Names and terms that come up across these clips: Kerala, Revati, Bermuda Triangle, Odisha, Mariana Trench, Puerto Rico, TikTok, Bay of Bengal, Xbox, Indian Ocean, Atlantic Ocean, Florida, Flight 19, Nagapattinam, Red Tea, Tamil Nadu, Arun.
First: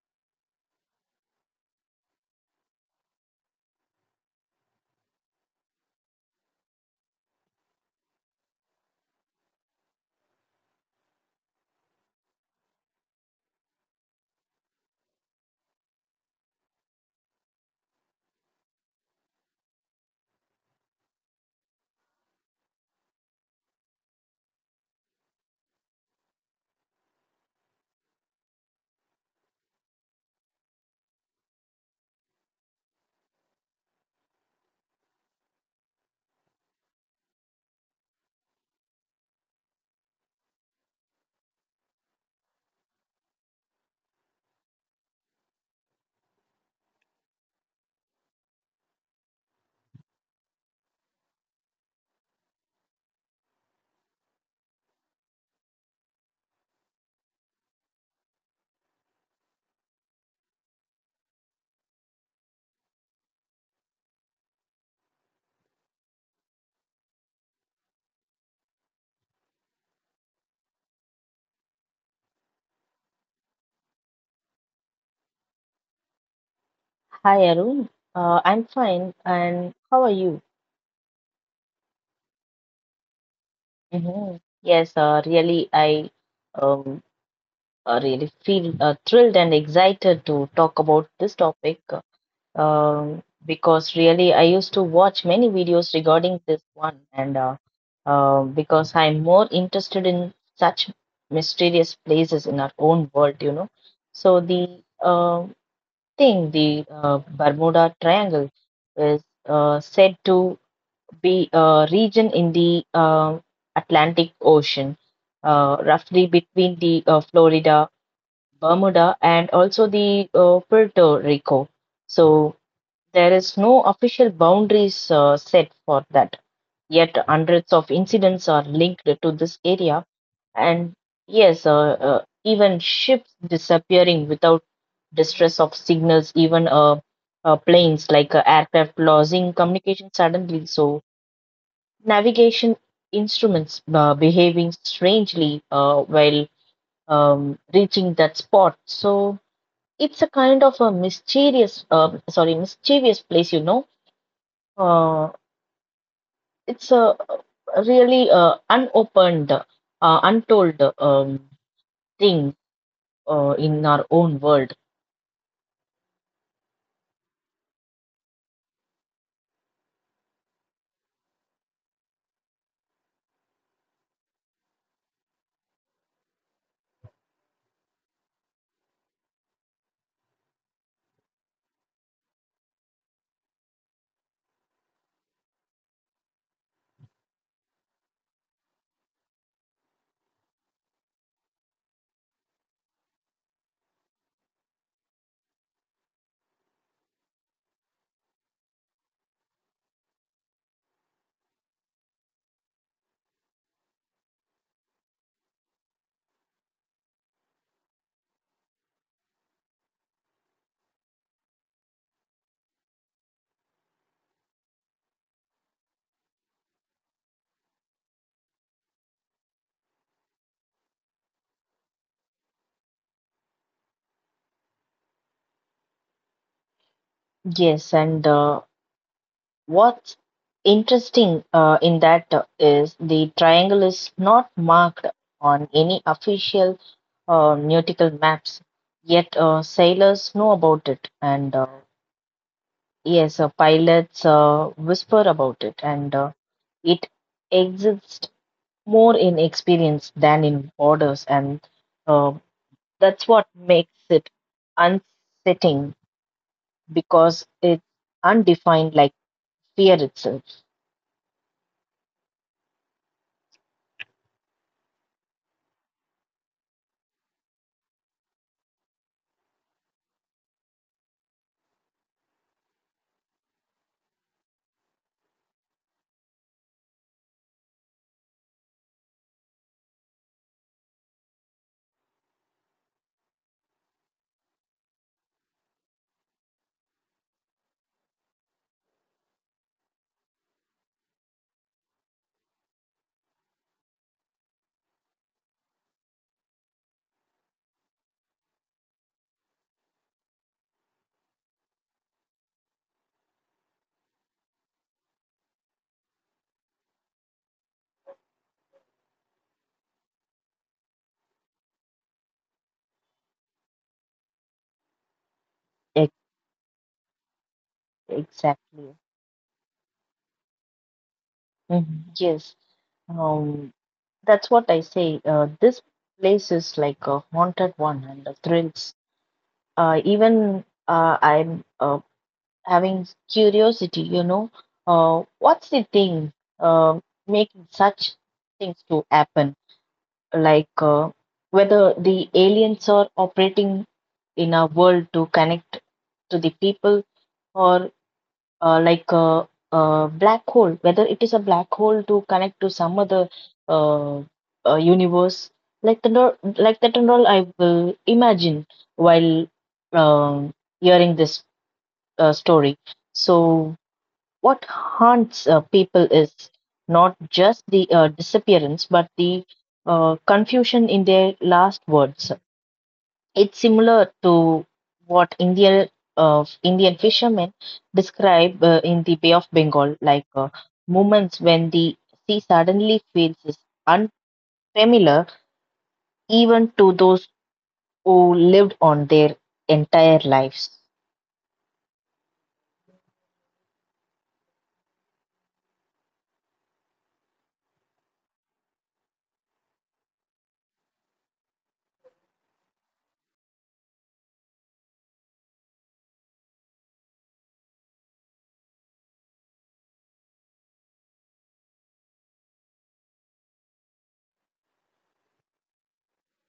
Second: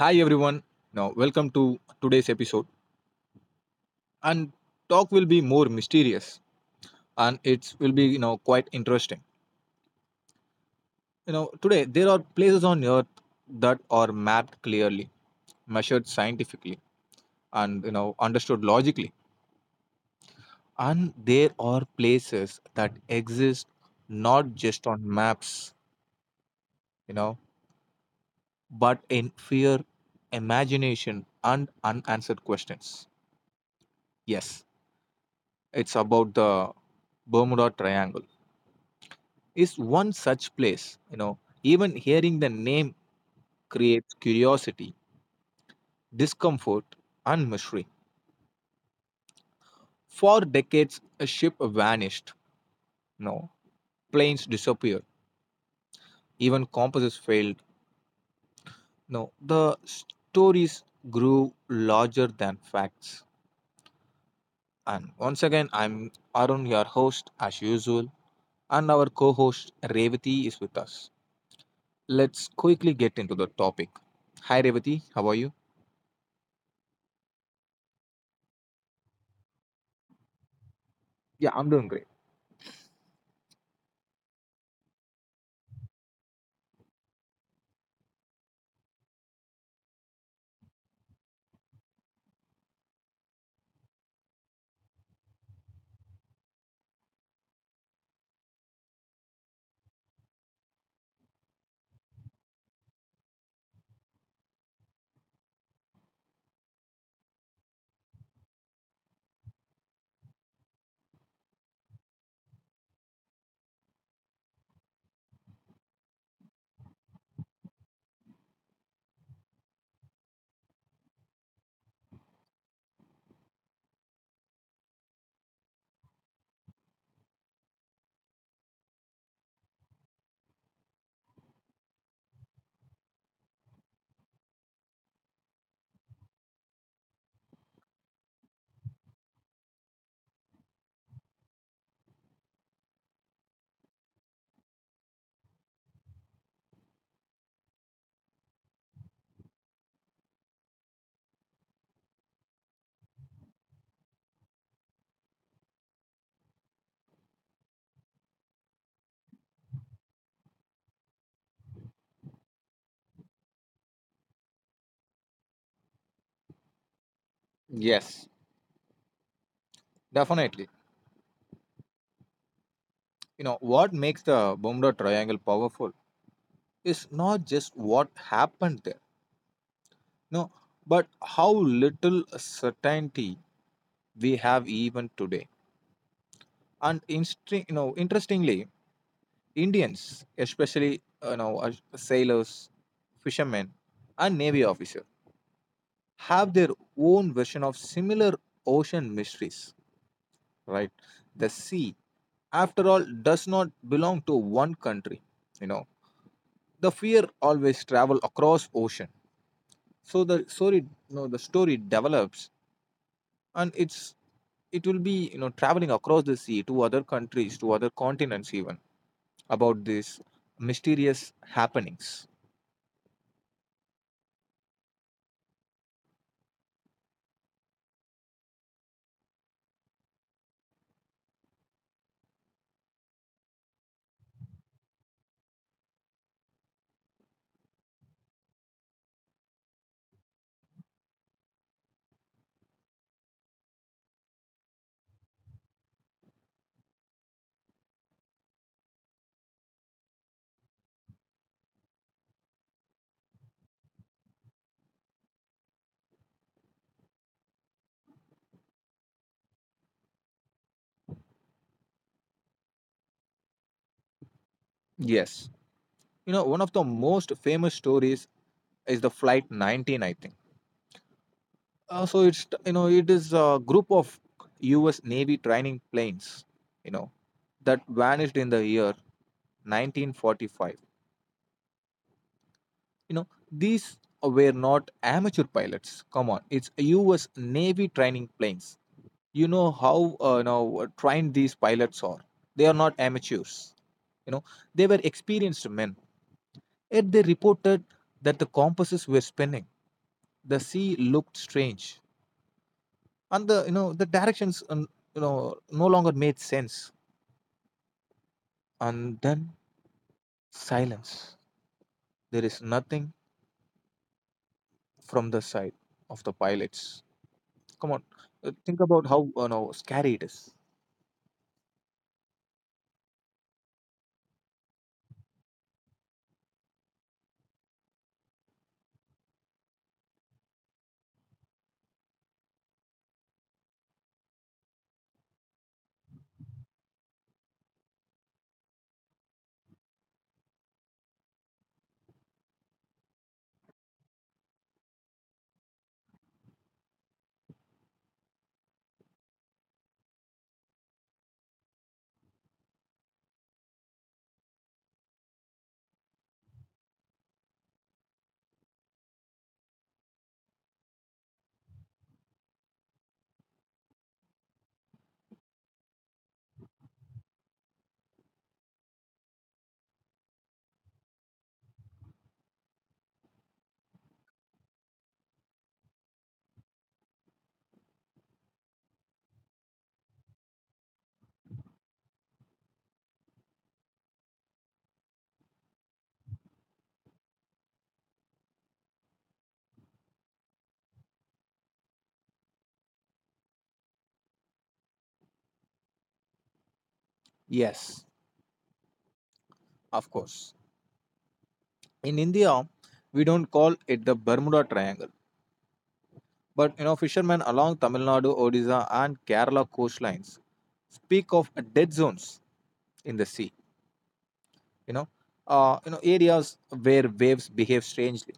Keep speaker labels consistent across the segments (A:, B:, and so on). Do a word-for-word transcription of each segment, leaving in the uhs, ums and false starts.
A: Hi everyone. Now welcome to today's episode. And talk will be more mysterious and it will be, you know, quite interesting. You know, today there are places on earth that are mapped clearly, measured scientifically and, you know, understood logically. And there are places that exist not just on maps, you know, but in fear, imagination and unanswered questions. Yes, it's about the Bermuda Triangle is one such place. You know, even hearing the name creates curiosity, discomfort, and mystery. For decades, a ship vanished. No, planes disappeared. Even compasses failed. No, the stories grew larger than facts. And once again, I'm Arun, your host, as usual, and our co-host Revati is with us. Let's quickly get into the topic. Hi, Revati. How are you?
B: Hi, Arun. Uh, I'm fine. And how are you?
A: Yeah, I'm doing great.
B: Mhm. Yes, uh, really, I um, uh, really feel uh, thrilled and excited to talk about this topic uh, um, because really I used to watch many videos regarding this one, and uh, uh, because I'm more interested in such mysterious places in our own world, you know. So the uh, thing, the uh, Bermuda Triangle is uh, said to be uh, region in the um Atlantic Ocean, uh, roughly between the uh, Florida, Bermuda, and also the uh, Puerto Rico. So there is no official boundaries uh, set for that. Yet hundreds of incidents are linked to this area, and yes, uh, uh, even ships disappearing without distress of signals, even uh, uh, planes like uh, aircraft losing communication suddenly. So navigation instruments uh, behaving strangely uh, while um, reaching that spot. So it's a kind of a mysterious, um sorry, mischievous place. You know, uh, it's a really uh, unopened, uh, untold um, thing uh, in our own world.
A: Yes, definitely. You know, what makes the Bermuda Triangle powerful is not just what happened there, no, but how little certainty we have even today. And instri- you know, interestingly, Indians, especially, you know, uh, sailors, fishermen, and navy officers, have their own version of similar ocean mysteries. Right, the sea, after all, does not belong to one country. You know, the fear always travel across ocean, so the story, you know, the story develops and it's, it will be, you know, traveling across the sea to other countries, to other continents, even, about these mysterious happenings.
B: Yes, and uh, What's interesting uh, in that uh, is the triangle is not marked on any official uh, nautical maps, yet uh, sailors know about it, and uh, yes, uh, pilots uh, whisper about it, and uh, it exists more in experience than in borders, and uh, that's what makes it unsettling because it's undefined like fear itself.
A: Yes, you know, one of the most famous stories is the flight nineteen, I think. Uh, so it's, you know, it is a group of US Navy training planes, you know, that vanished in the year nineteen forty-five. You know, these were not amateur pilots. Come on, it's U S. Navy training planes. You know how uh, you know, trained these pilots are. They are not amateurs. You know, they were experienced men. Yet they reported that the compasses were spinning. The sea looked strange, and the, you know, the directions, um, you know, no longer made sense. And then silence. There is nothing from the side of the pilots. Come on,
B: Ex-
A: uh, think about how, you know, scary it is.
B: Exactly. Mhm. Yes, um, that's what I say. Uh, this place is like a haunted one and the thrills. Uh, even uh, I'm uh, having curiosity, you know, uh, what's the thing uh, making such things to happen? Like uh, whether the aliens are operating in our world to connect to the people, or uh, like a, a black hole, whether it is a black hole to connect to some other uh, uh, universe, like the nor like that and all, I will imagine while um, hearing this uh, story. So, what haunts uh, people is not just the uh, disappearance, but the uh, confusion in their last words. It's similar to what Indian uh, Indian fishermen describe uh, in the Bay of Bengal, like uh, moments when the sea suddenly feels unfamiliar, even to those who lived on their entire lives.
A: Yes, of course. In India, we don't call it the Bermuda Triangle, but, you know, fishermen along Tamil Nadu, Odisha, and Kerala coastlines speak of dead zones in the sea. You know, uh, you know, areas where waves behave strangely.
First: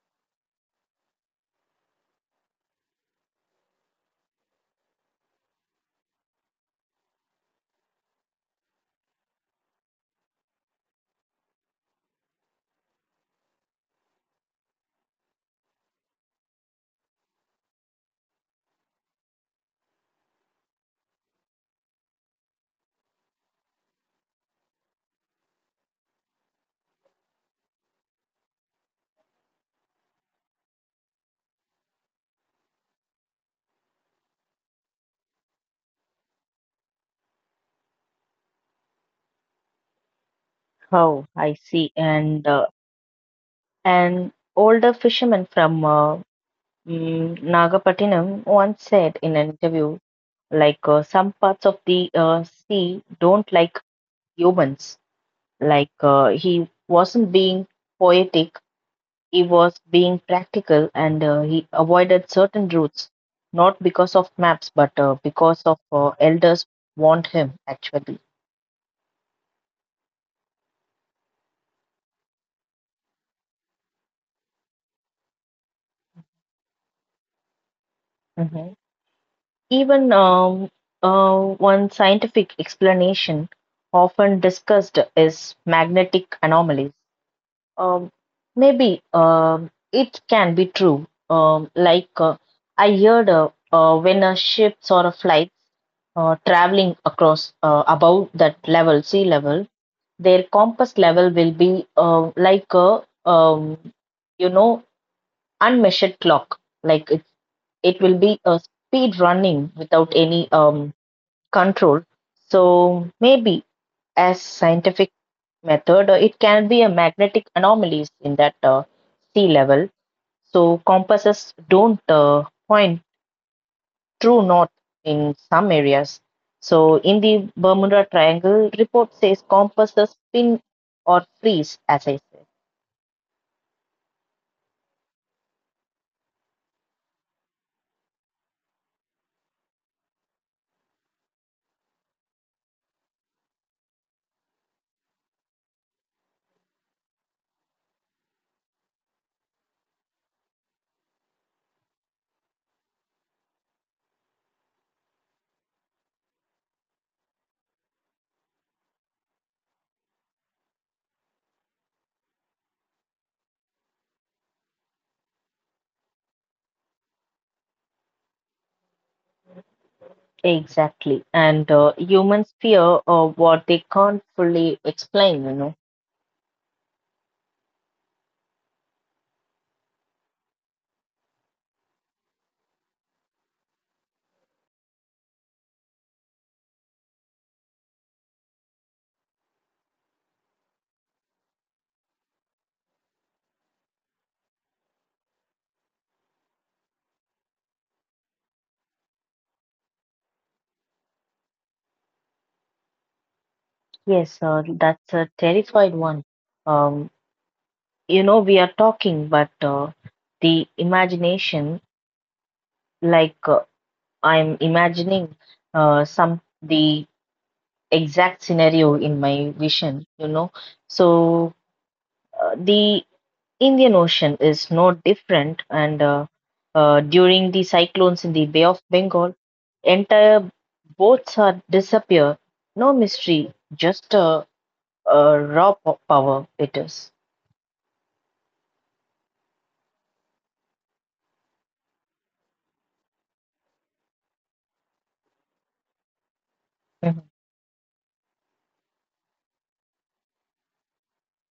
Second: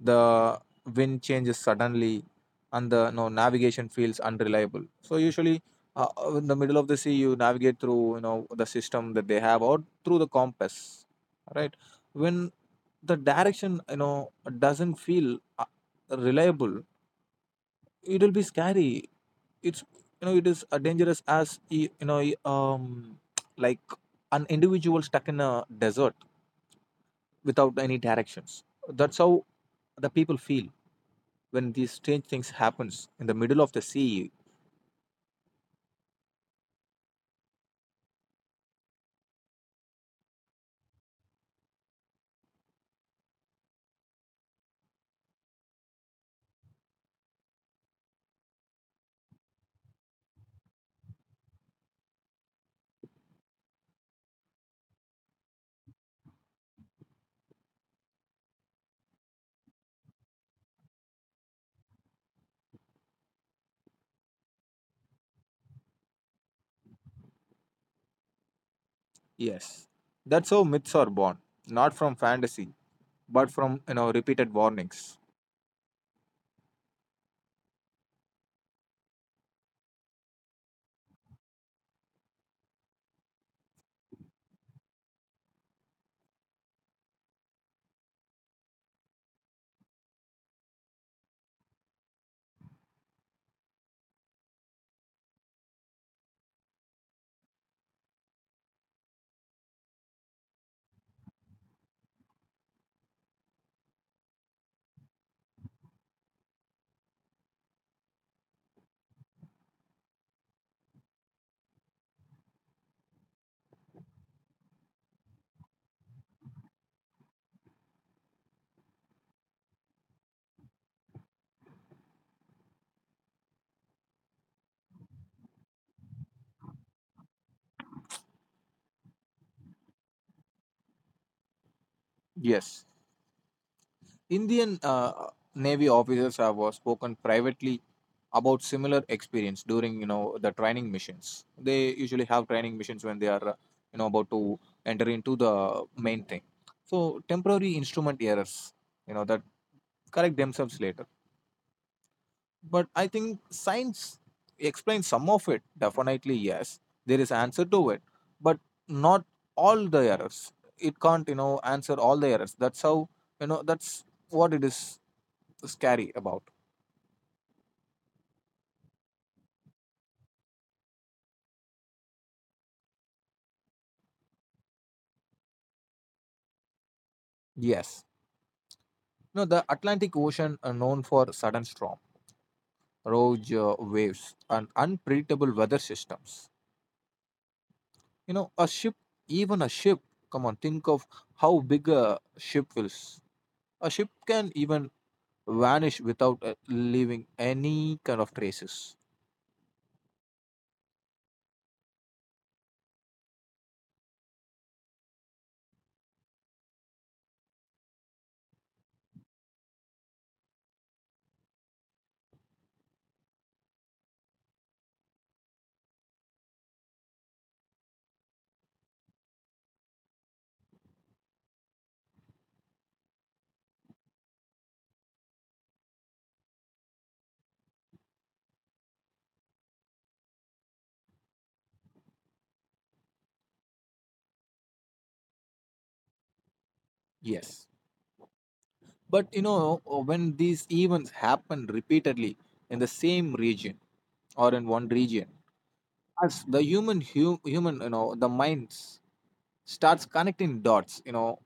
A: The wind changes suddenly and the no navigation feels unreliable. So usually, uh, uh, in the middle of the sea you navigate through, you know, the system that they have or through the compass, right? When the direction, you know, doesn't feel uh, reliable, it will be scary. It's, you know, it is uh, dangerous as y- you know, y- um like an individual stuck in a desert without any directions. That's how the people feel when these strange things happens in the middle of the sea.
B: Oh, I see. And uh, an older fisherman from uh, mm, Nagapattinam once said in an interview, like uh, some parts of the uh, sea don't like humans. Like uh, he wasn't being poetic, he was being practical, and uh, he avoided certain routes, not because of maps, but uh, because of uh, elders want him actually.
A: Yes, that's how myths are born, not from fantasy but from, you know, repeated warnings.
B: Mhm. Even um, uh, one scientific explanation often discussed is magnetic anomalies. Um, Maybe um, it can be true. Um, like uh, I heard uh, uh, when a ship or a flight uh, traveling across uh, above that level, sea level, their compass level will be uh, like a um, you know unmeasured clock. Like it, it will be a speed running without any um, control. So maybe as scientific method, uh, it can be a magnetic anomalies in that uh, sea level. So compasses don't uh, point true north in some areas. So, in the Bermuda Triangle, report says compasses spin or freeze, as I said.
A: Yes, Indian uh, navy officers have uh, spoken privately about similar experience during, you know, the training missions. They usually have training missions when they are uh, you know, about to enter into the main thing. So temporary instrument errors, you know, that correct themselves later. But I think science explains some of it. Definitely yes, there is answer to it, but not all the errors. It can't, you know, answer all the errors. That's how, you know, that's what it is scary about.
B: Exactly. And uh, humans fear uh, what they can't fully explain, you know.
A: Yes, no, the Atlantic Ocean are known for sudden storm, rogue uh, waves and unpredictable weather systems. You know, a ship, even a ship, come on, think of how big a ship will. A ship can even vanish without uh, leaving any kind of traces.
B: Yes, uh, that's a terrified one. Um, you know, we are talking, but uh, the imagination, like uh, I'm imagining uh, some the exact scenario in my vision, you know. So uh, the Indian Ocean is no different, and uh, uh, during the cyclones in the Bay of Bengal, entire boats are disappear. No mystery, just uh, uh, raw po- power it is.
A: Yes. But, you know, uh, when these events happen repeatedly in the same region or in one region, as the human hu- human, you know, the minds starts connecting dots, you know,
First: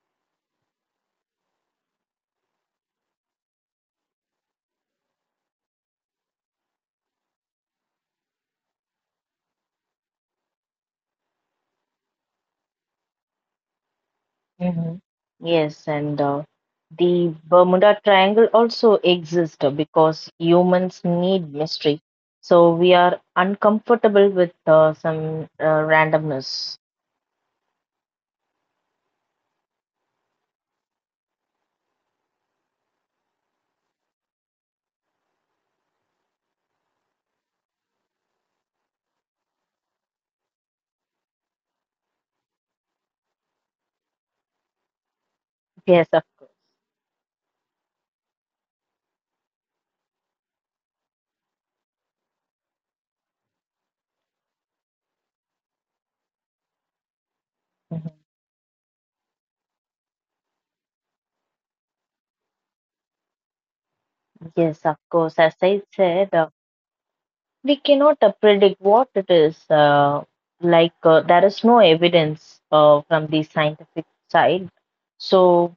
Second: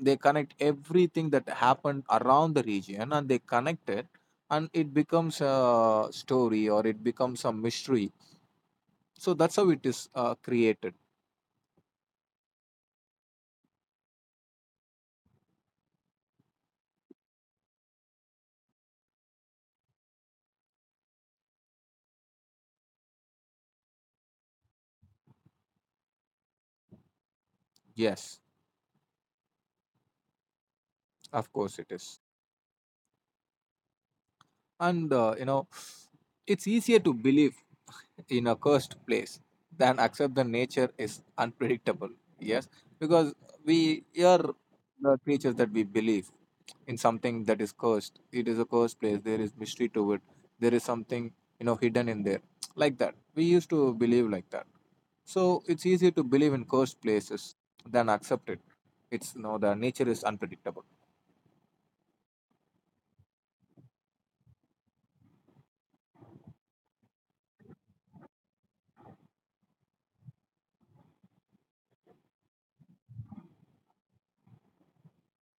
A: they connect everything that happened around the region and they connect it and it becomes a story or it becomes a mystery. So that's how it is uh, created.
B: Mm-hmm. Yes, and uh, the Bermuda Triangle also exists because humans need mystery. So we are uncomfortable with uh, some uh, randomness.
A: Yes, of course it is. And uh, you know, it's easier to believe in a cursed place than accept the nature is unpredictable. Yes, because we are the creatures that we
B: Yes, of
A: believe
B: course.
A: in something that is cursed. It is a cursed place. There is mystery to it. There is something, you know, hidden in there, like that. We used to believe like that. So it's easier to believe in cursed places
B: Mhm.
A: than accept it. It's no, the nature is unpredictable.
B: Yes, of course. As I said. Uh, we cannot uh, predict what it is. Uh, like uh, there is no evidence uh, from the scientific side. So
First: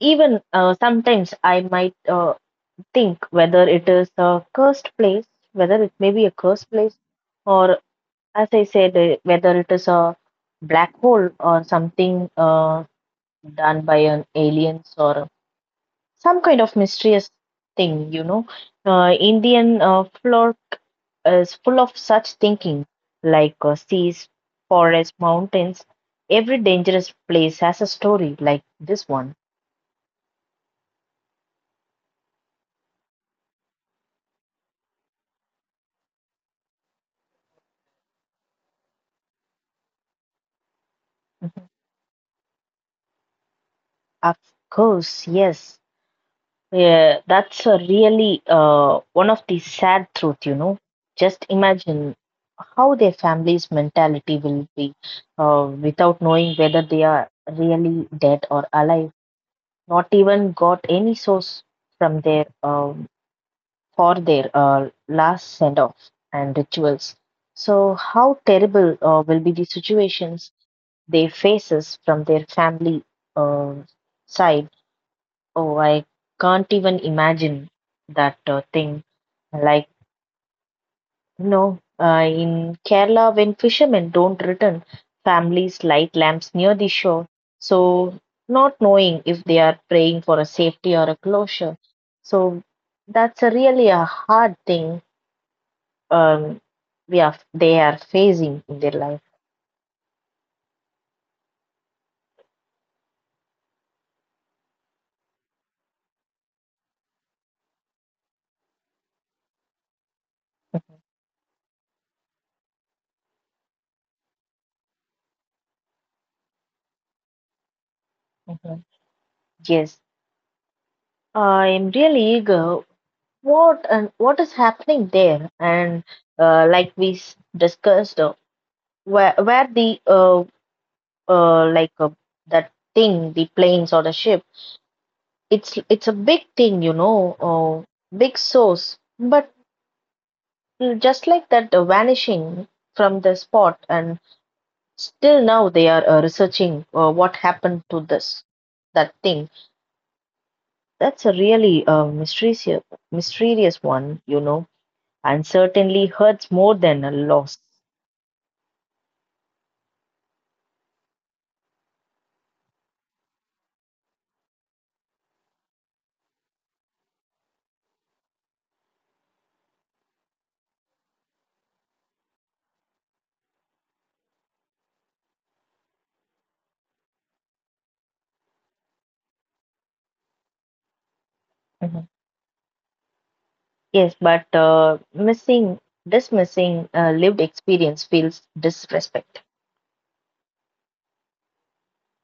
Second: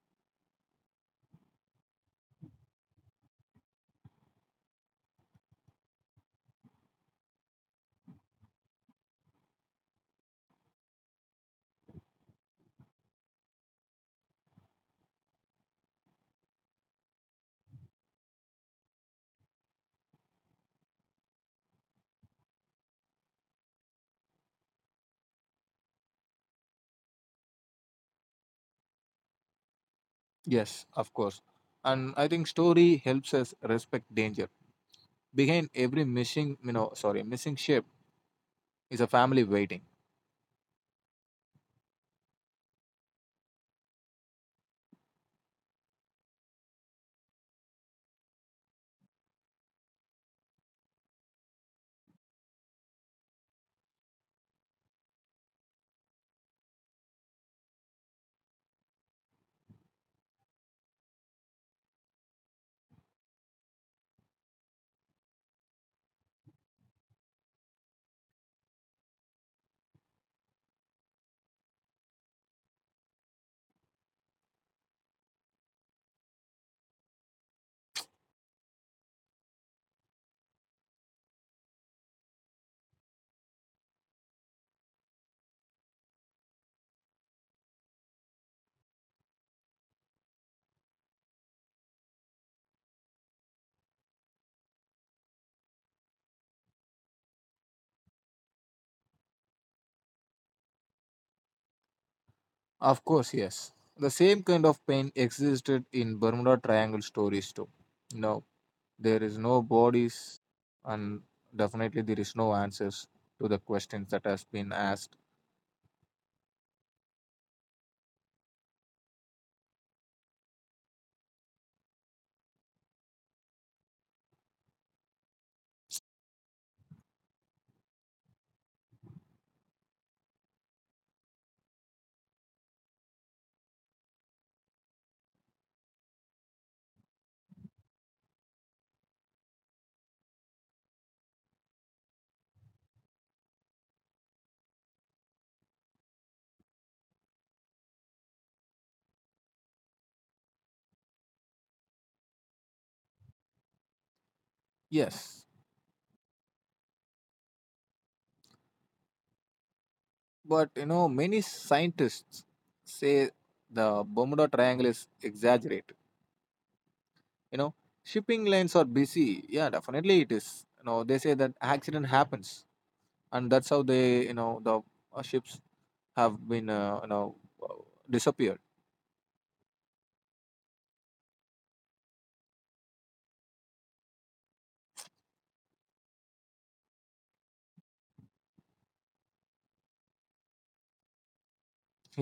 B: even uh, sometimes I might uh, think whether it is a cursed place, whether it may be a cursed place, or as I said, uh, whether it is a black hole or something uh, done by an aliens or some kind of mysterious thing, you know. Uh, Indian uh, folklore is full of such thinking, like uh, seas, forests, mountains. Every dangerous place has a story like this one.
A: Yes, of course. And I think story helps us respect danger. Behind every missing, you know, sorry, missing ship is a family waiting.
B: Mhm. Of course, yes. Yeah, that's a really uh, one of the sad truth, you know. Just imagine how their family's mentality will be uh, without knowing whether they are really dead or alive. Not even got any source from their um, for their uh, last send off and rituals. So how terrible uh, will be the situations they faces from their family uh, side? Oh, I can't even imagine that uh, thing. Like no, uh, in Kerala, when fishermen don't return, families light lamps near the shore, so not knowing if they are praying for a safety or a closure. So that's a really a hard thing um, we are they are facing in their life.
A: Of course, yes. The same kind of pain existed in Bermuda Triangle stories too. You know, there is no bodies, and definitely there is no answers to the questions that has been asked.
B: Mhm. Yes, I am really eager. What and what is happening there? And uh, like we s- discussed, uh, where where the uh, uh, like uh, that thing, the planes or the ship. It's it's a big thing, you know, uh, big source. But just like that, uh, vanishing from the spot, and still now they are uh, researching uh, what happened to this that thing. That's a really uh, mysterious mysterious one, you know, and
A: Yes,
B: certainly hurts more than a loss.
A: but you know, many scientists say the Bermuda Triangle is exaggerated. You know, shipping lines are busy. Yeah, definitely it is. You know, they say that accident happens and that's how they, you know, the uh, ships have been uh, you know, uh, disappeared.
B: Mhm. Yes, but uh, missing dismissing uh, lived experience feels disrespect.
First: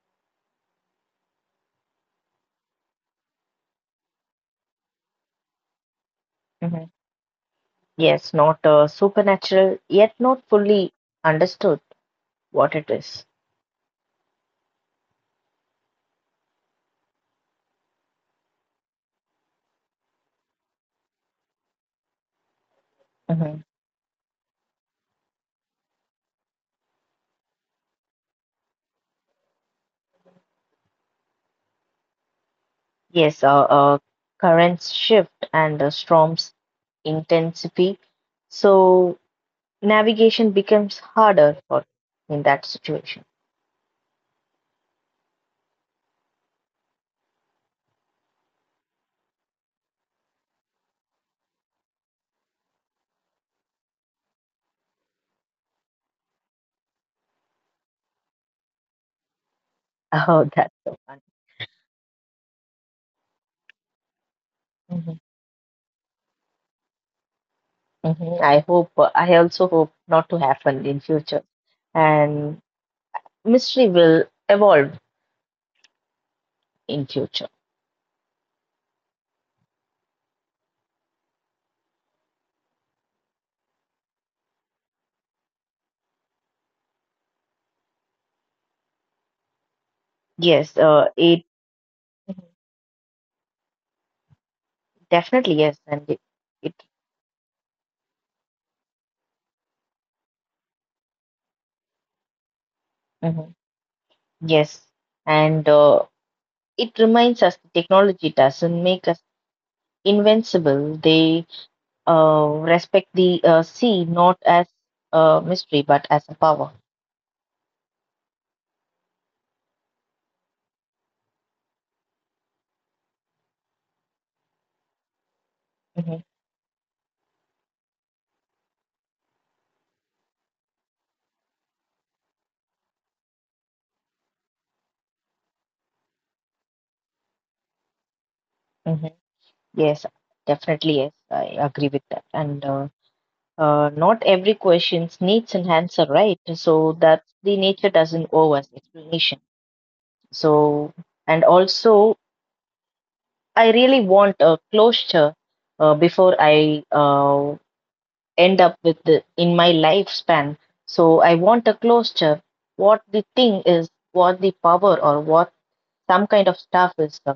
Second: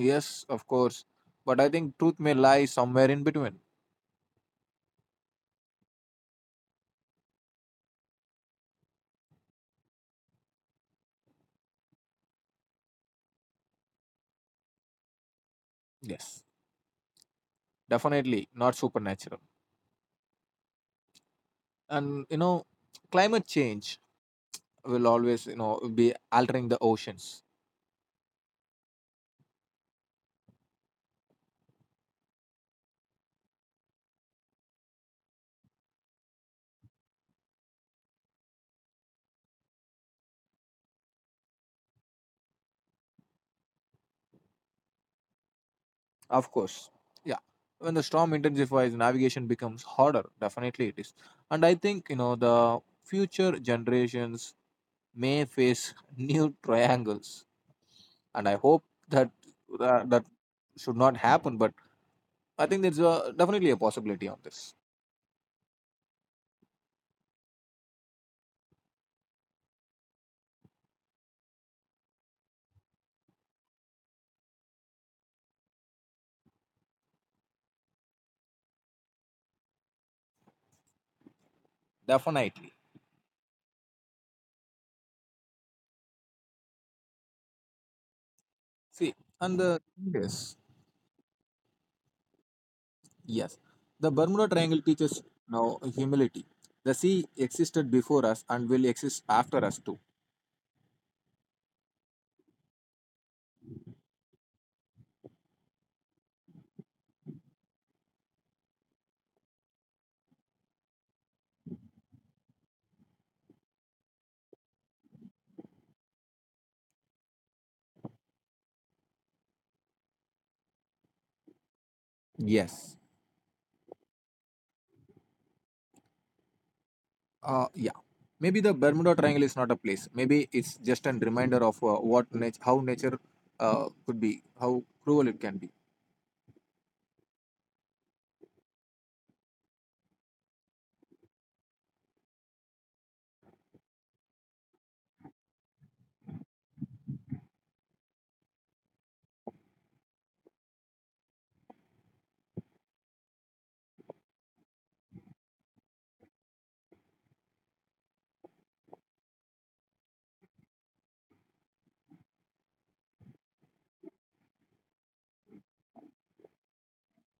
A: Yes, of course. But I think truth may lie somewhere in between.
B: Yes, not uh, supernatural, yet not fully understood what it is.
A: Yes, definitely not supernatural. And you know, climate
B: Mhm.
A: change will always, you know, be altering the oceans.
B: Yes, uh, uh, Currents shift and uh, storms intensify, so navigation becomes harder for in that situation.
A: Of course. Yeah. When the storm intensifies, navigation becomes harder. Definitely it is. And I think, you know, the future generations may face new triangles. And I hope that that, that
B: Oh, that's
A: should
B: so
A: not
B: funny.
A: happen. But I think there's a, definitely a possibility on this.
B: Hmm. Hmm. I hope. uh, I also hope not to happen in future, and mystery will evolve in future.
A: Definitely. See, and the thing is,
B: Yes, uh, it
A: yes, the Bermuda Triangle teaches
B: Definitely yes,
A: now
B: and it,
A: humility.
B: it
A: The sea existed before us and will exist after us too.
B: Mhm. Yes, and uh, it reminds us that technology doesn't make us invincible. They uh, respect the uh, sea not as a mystery but as a power.
A: Yes.
B: Hmm.
A: Uh, yeah. Maybe the Bermuda Triangle is not a place. Maybe it's just a reminder of uh, what nat- how nature uh, could be, how cruel it can be.
B: Hmm. Yes, definitely. Yes, I agree with that. And uh, uh, not every question needs an answer, right? So that the nature doesn't owe us explanation. So, and also, I really want a closure uh, before I uh, end up with the- in my lifespan. So I want a closure. What the thing is, what the power or what some kind of stuff is uh,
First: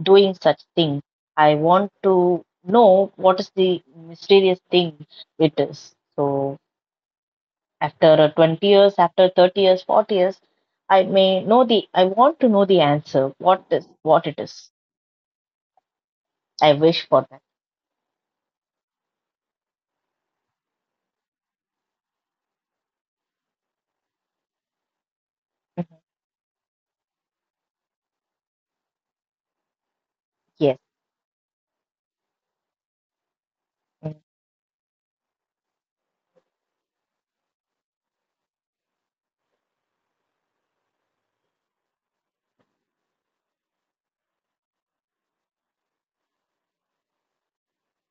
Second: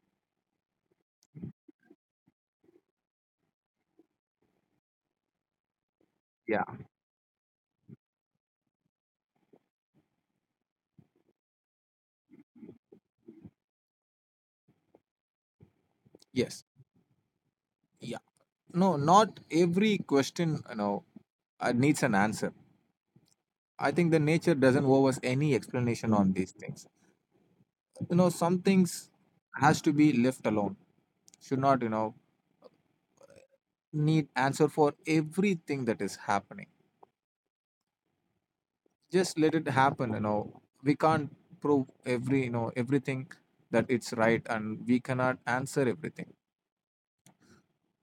B: doing such thing. I want to know what is the mysterious thing it is. So
A: Yeah.
B: after uh, twenty years, after thirty years, forty years, I may know the, I want to know the answer. What is, what it is.
A: Yes.
B: I wish for that.
A: Yeah. No, not every question, you know, uh, needs an answer. I think the nature doesn't owe us any
B: Mhm.
A: explanation on these things. You know, some things has to be left alone.
B: Yes.
A: Should not, you know,
B: Mm-hmm.
A: need answer for everything that is happening. Just let it happen, you know, we can't prove every, you know, everything that it's right and we cannot answer everything.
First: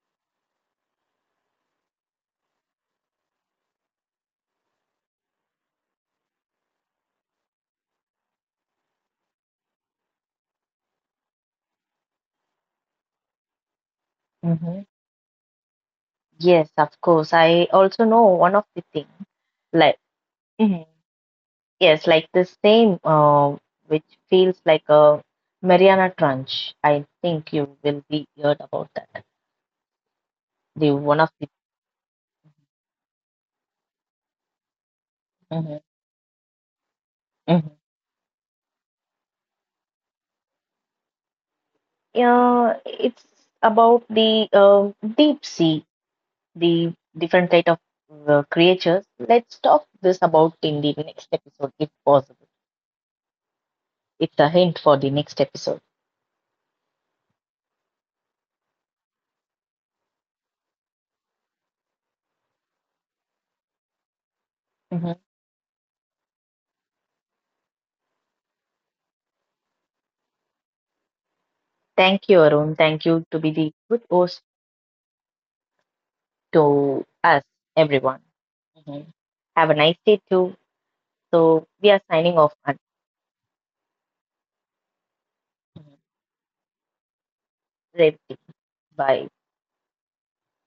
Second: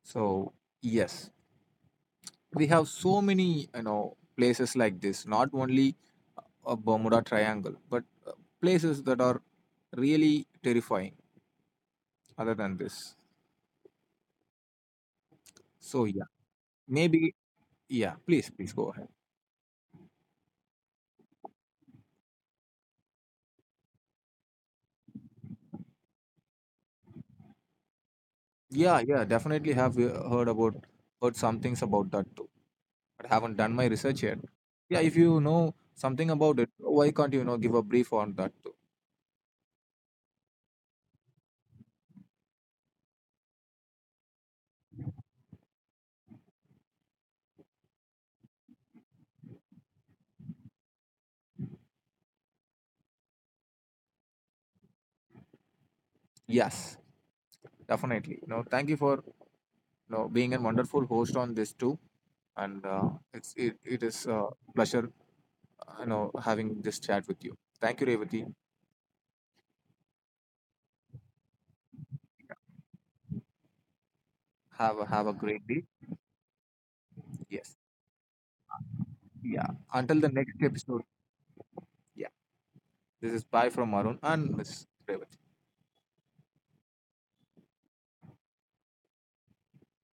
A: So yes, we have so many, you know, places like this, not only a Bermuda Triangle but uh, places that are really terrifying other than this.
B: Mm-hmm.
A: So yeah,
B: Yes, of course.
A: maybe.
B: I also
A: Yeah,
B: know
A: please,
B: one of
A: please
B: the
A: go ahead.
B: things. Like Mhm. Yes, like the same, uh, which feels like a Mariana Trench. I think you will be heard about
A: Yeah,
B: that.
A: yeah, definitely have uh, heard about,
B: The one of
A: heard
B: the.
A: some things about that too, but haven't done my research yet. Yeah, if you know
B: Mhm,
A: something about it, why can't you, you know, give
B: mhm.
A: a brief on that too?
B: Yeah, it's about the um deep sea, the different type of uh, creatures. Let's talk this about in the next episode, if possible. It's a hint for the next episode.
A: Yes, definitely. You know, thank you for, you know, being a wonderful host on this too, and uh, it's it, it is a pleasure
B: Mhm.
A: uh, you know, having this chat with you. Thank you, Revati.
B: Thank you, Arun. Thank you to be the good host
A: Have a, have a great day.
B: to us,
A: Yes.
B: everyone. Mhm.
A: Yeah.
B: Have a nice
A: Until
B: day
A: the
B: too.
A: next episode.
B: So we are
A: Yeah.
B: signing off at
A: This is bye from Arun and Miss Revati.
B: Red Tea. Bye.